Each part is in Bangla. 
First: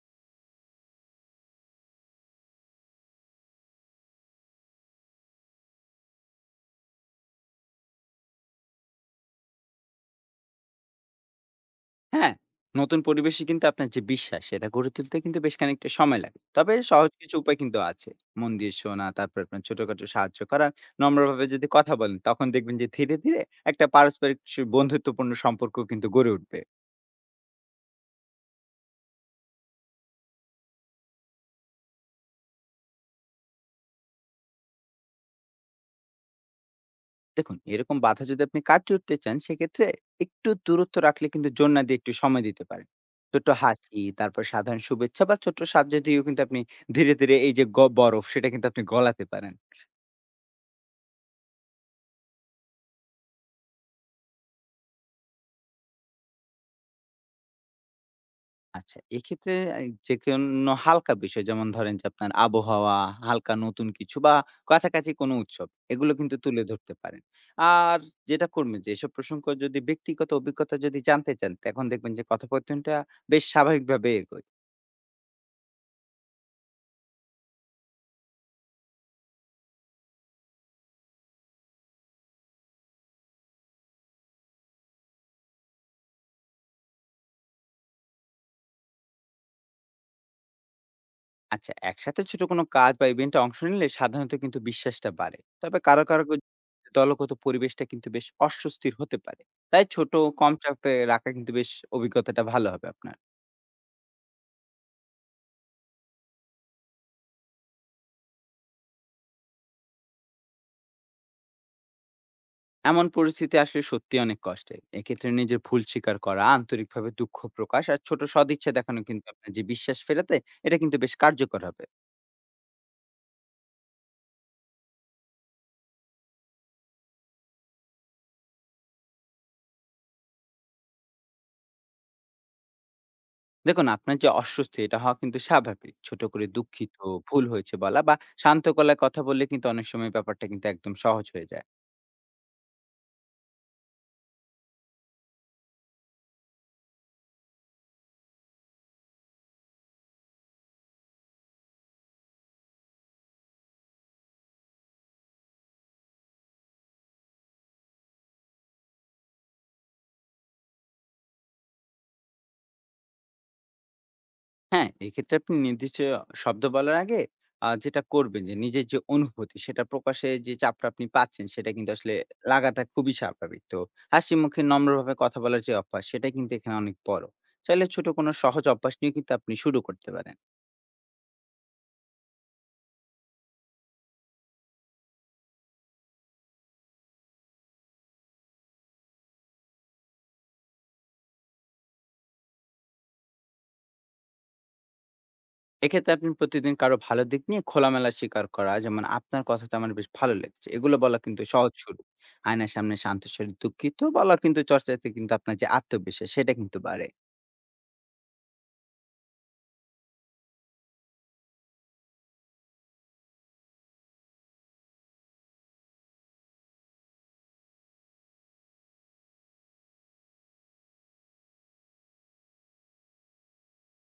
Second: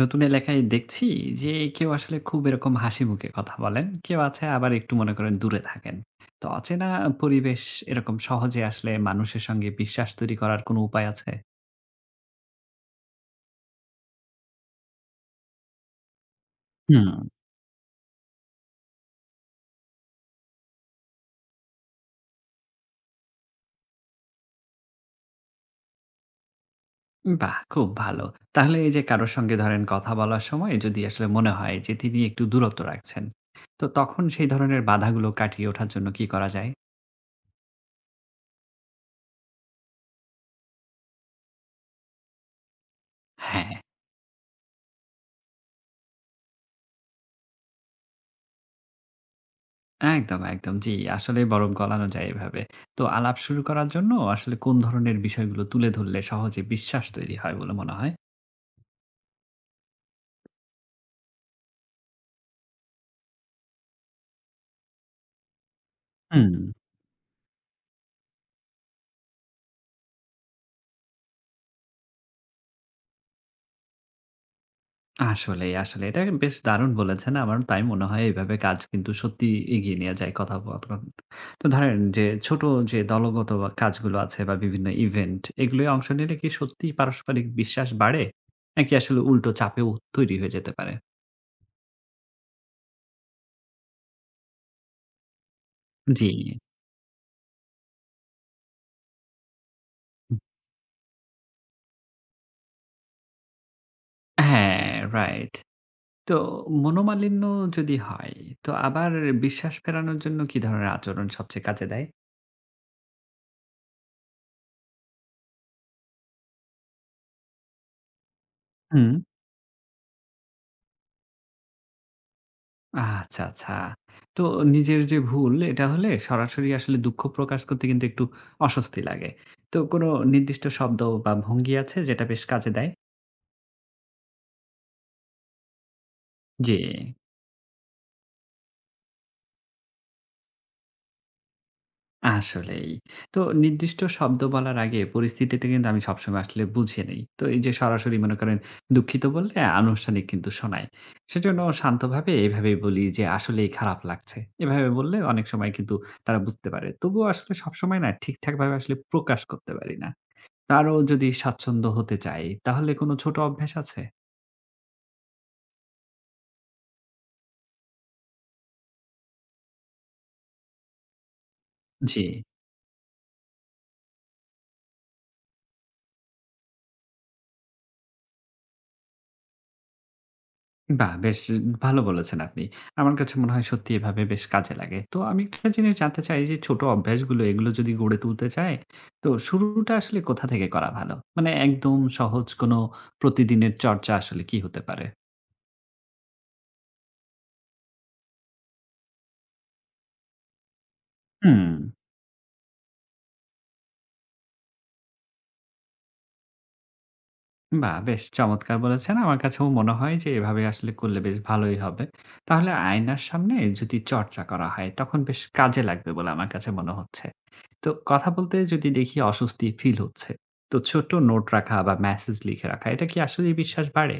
নতুন এলাকায় দেখছি যে কেউ আসলে খুব এরকম হাসি মুখে কথা বলেন, কেউ আছে আবার একটু মনে করেন দূরে থাকেন। তো অচেনা পরিবেশ এরকম সহজে আসলে মানুষের সঙ্গে বিশ্বাস তৈরি করার কোনো উপায় আছে? হ্যাঁ, নতুন পরিবেশে কিন্তু আপনার যে বিশ্বাস সেটা গড়ে তুলতে কিন্তু বেশ খানিকটা সময় লাগে। তবে সহজ হুম। কিছু উপায় কিন্তু আছে। মন দিয়ে শোনা, তারপর আপনার ছোটখাটো সাহায্য করা, নম্রভাবে যদি কথা বলেন তখন দেখবেন যে ধীরে, ধীরে একটা পারস্পরিক সু বন্ধুত্বপূর্ণ সম্পর্ক কিন্তু গড়ে উঠবে। বাহ, খুব ভালো। তাহলে এই যে কারোর সঙ্গে ধরেন কথা বলার সময় যদি আসলে মনে হয় যে তিনি একটু দূরত্ব রাখছেন, তো তখন সেই ধরনের বাধাগুলো কাটিয়ে ওঠার জন্য কি করা যায়? দেখুন এরকম বাধা যদি আপনি কাটিয়ে উঠতে চান সেক্ষেত্রে একটু দূরত্ব রাখলে কিন্তু জোর না দিয়ে একটু সময় দিতে পারেন। ছোট্ট হ্যাঁ। হাসি, তারপর সাধারণ শুভেচ্ছা বা ছোট্ট সাহায্য দিয়েও কিন্তু আপনি ধীরে, ধীরে এই যে বরফ সেটা কিন্তু আপনি গলাতে পারেন। একদম, একদম। জি, আসলে বরফ গলানো যায় এভাবে। তো আলাপ শুরু করার জন্য আসলে কোন ধরনের বিষয়গুলো তুলে ধরলে সহজে বিশ্বাস তৈরি হয় বলে মনে হয়? আচ্ছা, এক্ষেত্রে এই যেকোনো হালকা বিষয় যেমন ধরেন যে আপনার আবহাওয়া, হালকা নতুন কিছু বা কাছাকাছি কোনো উৎসব এগুলো কিন্তু হুম। তুলে ধরতে পারেন। আর যেটা করবেন যে এসব প্রসঙ্গ যদি ব্যক্তিগত অভিজ্ঞতা যদি জানতে চান, এখন দেখবেন যে কথোপকথনটা বেশ স্বাভাবিকভাবে এগোয়। আসলেই, আসলে এটা বেশ দারুণ বলেছেন। আমারও তাই মনে হয়, এভাবে কাজ কিন্তু সত্যিই এগিয়ে নেয়া যায় কথোপকথন। তো ধরেন যে ছোট যে দলগত বা কাজগুলো আছে বা বিভিন্ন ইভেন্ট, এগুলোয় অংশ নিলে কি সত্যিই পারস্পরিক বিশ্বাস বাড়ে? নাকি আসলে উল্টো চাপেও তৈরি হয়ে যেতে পারে? আচ্ছা, একসাথে ছোট কোনো কাজ বা ইভেন্টে অংশ নিলে সাধারণত কিন্তু বিশ্বাসটা বাড়ে। তবে কারো, কারো জি। দলগত পরিবেশটা কিন্তু বেশ অস্বস্তির হতে পারে। তাই ছোট কম চাপে রাখা কিন্তু বেশ অভিজ্ঞতাটা ভালো হবে আপনার। হ্যাঁ, রাইট। তো মনোমালিন্য যদি হয়, তো আবার বিশ্বাস ফেরানোর জন্য কি ধরনের আচরণ সবচেয়ে কাজে দেয়? এমন পরিস্থিতি আসলে সত্যি অনেক কষ্টের। এক্ষেত্রে নিজের ভুল স্বীকার করা, আন্তরিকভাবে দুঃখ প্রকাশ আর ছোট সদিচ্ছা দেখানো হুম। কিন্তু আপনার যে বিশ্বাস ফেরাতে এটা কিন্তু বেশ কার্যকর হবে। আচ্ছা, আচ্ছা। তো নিজের যে ভুল, এটা হলে সরাসরি আসলে দুঃখ প্রকাশ করতে কিন্তু একটু অস্বস্তি লাগে। তো কোনো নির্দিষ্ট শব্দ বা ভঙ্গি আছে যেটা বেশ কাজে দেয়? দেখুন আপনার যে অস্বস্তি এটা হওয়া কিন্তু স্বাভাবিক। ছোট করে জি। দুঃখিত, ভুল হয়েছে বলা বা শান্ত গলায় কথা বললে কিন্তু অনেক সময় ব্যাপারটা কিন্তু একদম সহজ হয়ে যায়। আসলেই। তো নির্দিষ্ট শব্দ বলার আগে পরিস্থিতিটা কিন্তু আমি সবসময় আসলে বুঝে নেই। তো এই যে সরাসরি মনে করেন দুঃখিত বললে আনুষ্ঠানিক কিন্তু শোনায়। সেজন্য শান্তভাবে এভাবেই বলি যে আসলেই খারাপ লাগছে। এভাবে বললে অনেক সময় কিন্তু তারা বুঝতে পারে। তবুও আসলে সবসময় না, ঠিকঠাকভাবে আসলে প্রকাশ করতে পারি না। তো আরো যদি স্বাচ্ছন্দ্য হতে চাই তাহলে কোনো ছোট অভ্যাস আছে? হ্যাঁ, এক্ষেত্রে আপনি নির্দিষ্ট শব্দ বলার আগে যেটা করবেন যে নিজের যে অনুভূতি সেটা প্রকাশে যে চাপটা আপনি পাচ্ছেন সেটা কিন্তু আসলে জি। লাগাটা খুবই স্বাভাবিক। তো হাসি মুখে নম্রভাবে কথা বলার যে অভ্যাস সেটা কিন্তু এখানে অনেক বড়। চাইলে ছোট কোনো সহজ অভ্যাস নিয়ে কিন্তু আপনি শুরু করতে পারেন। বাহ! বেশ ভালো বলেছেন আপনি। আমার কাছে মনে হয় সত্যি এভাবে বেশ কাজে লাগে। তো আমি একটা জিনিস জানতে চাই যে ছোট অভ্যাসগুলো, এগুলো যদি গড়ে তুলতে চাই, তো শুরুটা আসলে কোথা থেকে করা ভালো? মানে একদম সহজ কোনো প্রতিদিনের চর্চা আসলে কি হতে পারে? এক্ষেত্রে আপনি প্রতিদিন কারো ভালো দিক নিয়ে খোলামেলা স্বীকার করা যেমন আপনার কথাটা আমার বেশ ভালো লেগেছে। এগুলো বলা কিন্তু হুম। সহজ শুরু। আয়নার সামনে শান্ত স্বরে দুঃখিত বলা কিন্তু চর্চাতে কিন্তু আপনার যে আত্মবিশ্বাস সেটা কিন্তু বাড়ে। বাহ! বেশ চমৎকার বলেছেন। আমার কাছেও মনে হয় যে এভাবে আসলে করলে বেশ ভালোই হবে। তাহলে আয়নার সামনে যদি চর্চা করা হয় তখন বেশ কাজে লাগবে বলে আমার কাছে মনে হচ্ছে। তো কথা বলতে যদি দেখি অস্বস্তি ফিল হচ্ছে, তো ছোট্ট নোট রাখা বা মেসেজ লিখে রাখা, এটা কি আসলেই বিশ্বাস বাড়ে?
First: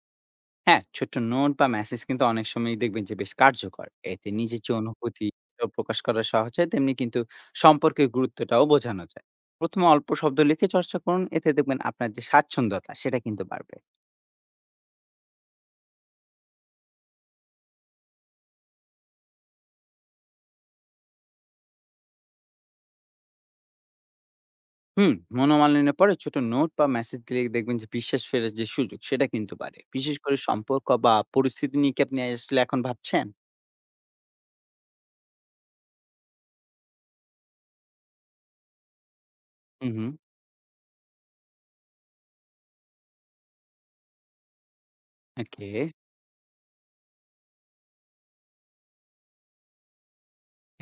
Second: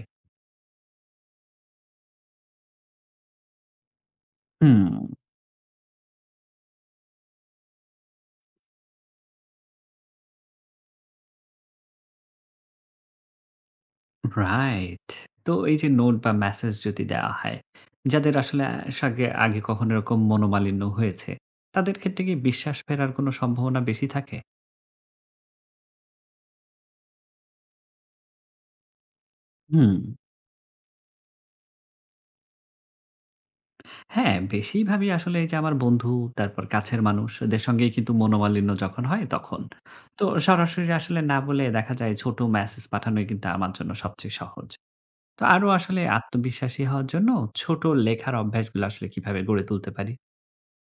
হ্যাঁ, ছোট্ট নোট বা মেসেজ কিন্তু অনেক সময়ই দেখবেন যে বেশ কার্যকর। এতে নিজের যে হুম, অনুভূতি সেটাও প্রকাশ করা সহজ হয়, তেমনি কিন্তু সম্পর্কের গুরুত্বটাও বোঝানো যায়। ১ম এ অল্প শব্দ লিখে চর্চা করুন, এতে দেখবেন আপনার যে স্বাচ্ছন্দ্যতা সেটা কিন্তু বাড়বে। রাইট। তো এই যে নোট বা মেসেজ যদি দেওয়া হয়, যাদের আসলে সাগে আগে কখনো এরকম মনোমালিন্য হয়েছে, তাদের ক্ষেত্রে কি বিশ্বাস ফেরার কোনো সম্ভাবনা বেশি থাকে? হুম, মনোমালিন্যের পরে ছোট নোট বা মেসেজ দিলে দেখবেন যে বিশ্বাস ফেরার যে সুযোগ সেটা কিন্তু বাড়ে। হুম। বিশেষ করে সম্পর্ক বা পরিস্থিতি নিয়ে কি আপনি আসলে এখন ভাবছেন? হ্যাঁ, বেশিভাবেই আসলে এই যে আমার বন্ধু, তারপর কাছের মানুষ, এদের সঙ্গেই কিন্তু মনোমালিন্য যখন হয় তখন। হুম, হুম। তো সরাসরি আসলে না বলে দেখা যায় ছোট মেসেজ পাঠানোই কিন্তু আমার জন্য সবচেয়ে সহজ। তো আরো ওকে। আসলে আত্মবিশ্বাসী হওয়ার জন্য ছোট লেখার অভ্যাসগুলো আসলে কিভাবে গড়ে তুলতে পারি?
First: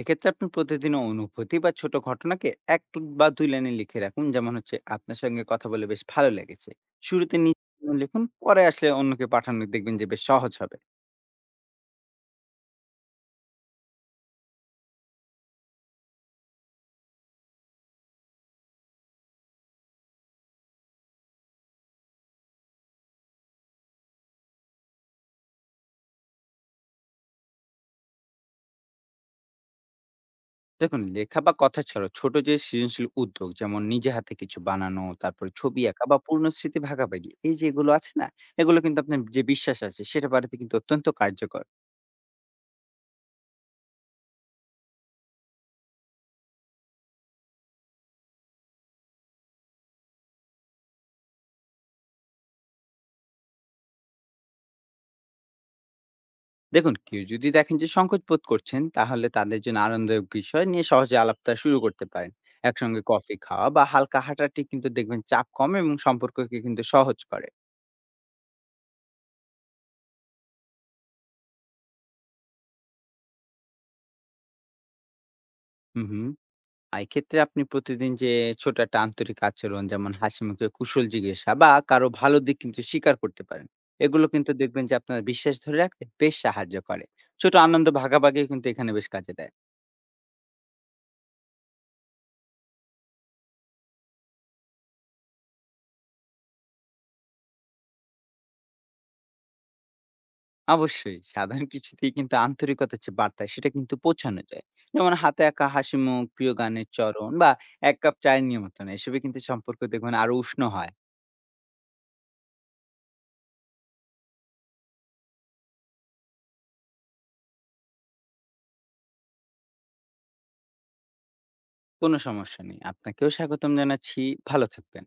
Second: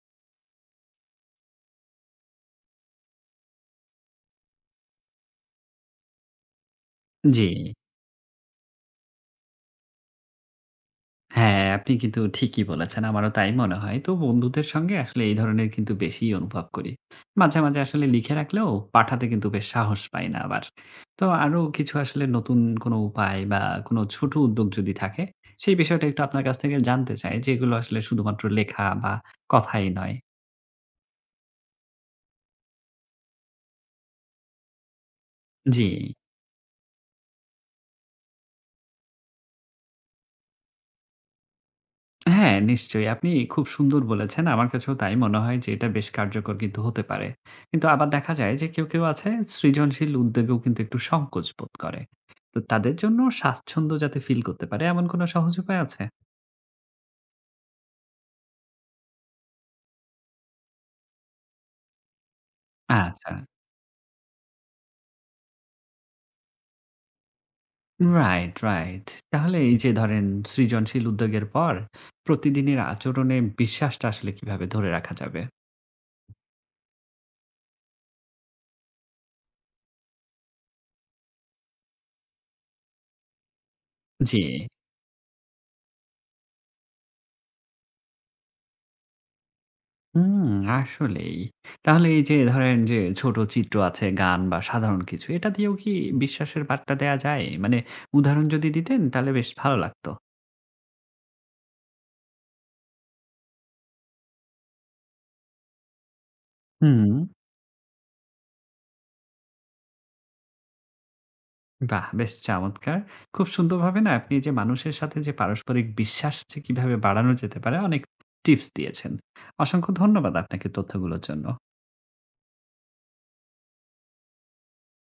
এক্ষেত্রে আপনি প্রতিদিনের অনুভূতি বা ছোট ঘটনাকে এক বা দুই লাইনে লিখে রাখুন যেমন হচ্ছে আপনার সঙ্গে কথা বলে বেশ ভালো লেগেছে। শুরুতে জি। নিজের জন্য লিখুন, পরে আসলে অন্যকে পাঠানো দেখবেন যে বেশ সহজ হবে। হ্যাঁ, আপনি কিন্তু ঠিকই বলেছেন। আমারও তাই মনে হয়। তো বন্ধুদের সঙ্গে আসলে এই ধরনের কিন্তু বেশিই অনুভব করি। মাঝে, মাঝে আসলে লিখে রাখলেও পাঠাতে কিন্তু বেশ সাহস পাই না আবার। তো আরো কিছু আসলে নতুন কোনো উপায় বা কোনো ছোট উদ্যোগ যদি থাকে, সেই বিষয়টা একটু আপনার কাছ থেকে জানতে চাই, যেগুলো আসলে শুধুমাত্র লেখা বা কথাই নয়। দেখুন লেখা বা কথা ছাড়াও ছোট যে সৃজনশীল উদ্যোগ যেমন নিজে হাতে কিছু বানানো, তারপরে ছবি জি। আঁকা বা পূর্ণ স্মৃতি ভাগাভাগি এই যেগুলো আছে না, এগুলো কিন্তু আপনার যে বিশ্বাস আছে সেটা বাড়িতে কিন্তু অত্যন্ত কার্যকর। হ্যাঁ, নিশ্চয়ই। আপনি খুব সুন্দর বলেছেন। আমার কাছেও তাই মনে হয় যে এটা বেশ কার্যকর কিন্তু হতে পারে। কিন্তু আবার দেখা যায় যে কেউ, কেউ আছে সৃজনশীল উদ্যোগেও কিন্তু একটু সংকোচ বোধ করে। তো তাদের জন্য স্বাচ্ছন্দ্য যাতে ফিল করতে পারে এমন কোনো সহজ উপায় আছে? দেখুন কেউ যদি দেখেন যে সংকোচ বোধ করছেন তাহলে তাদের জন্য আনন্দের বিষয় নিয়ে সহজে আলাপটা শুরু করতে পারেন। একসঙ্গে আচ্ছা। কফি খাওয়া বা হালকা হাঁটাটি কিন্তু দেখবেন চাপ কম এবং সম্পর্ককে কিন্তু সহজ করে। Right, right. তাহলে এই যে ধরেন সৃজনশীল উদ্যোগের পর প্রতিদিনের আচরণে বিশ্বাসটা আসলে কিভাবে ধরে রাখা যাবে? হুম, হুম। আর এক্ষেত্রে আপনি প্রতিদিন যে ছোট একটা আন্তরিক আচরণ যেমন হাসি মুখে কুশল জিজ্ঞাসা বা কারো ভালো দিক কিন্তু স্বীকার করতে পারেন। এগুলো জি। কিন্তু দেখবেন যে আপনার বিশ্বাস ধরে রাখতে বেশ সাহায্য করে। ছোট আনন্দ ভাগাভাগি কিন্তু এখানে বেশ কাজে দেয়। হুম, আসলেই। তাহলে এই যে ধরেন যে ছোট চিত্র আছে, গান বা সাধারণ কিছু, এটা দিয়েও কি বিশ্বাসের বার্তা দেয়া যায়? মানে উদাহরণ যদি দিতেন তাহলে বেশ ভালো লাগতো। অবশ্যই সাধারণ কিছুতেই কিন্তু আন্তরিকতার যে বার্তা সেটা কিন্তু পৌঁছানো যায়। যেমন হাতে একা হাসি মুখ, প্রিয় গানের হুম। চরণ বা এক কাপ চায়ের নিমন্ত্রণ এসবে কিন্তু সম্পর্ক দেখবেন আরো উষ্ণ হয়। বাহ! বেশ চমৎকার। খুব সুন্দরভাবে না আপনি যে মানুষের সাথে যে পারস্পরিক বিশ্বাস যে কিভাবে বাড়ানো যেতে পারে অনেক টিপস দিয়েছেন। অসংখ্য ধন্যবাদ আপনাকে তথ্যগুলোর জন্য। কোনো সমস্যা নেই, আপনাকেও স্বাগতম জানাচ্ছি। ভালো থাকবেন।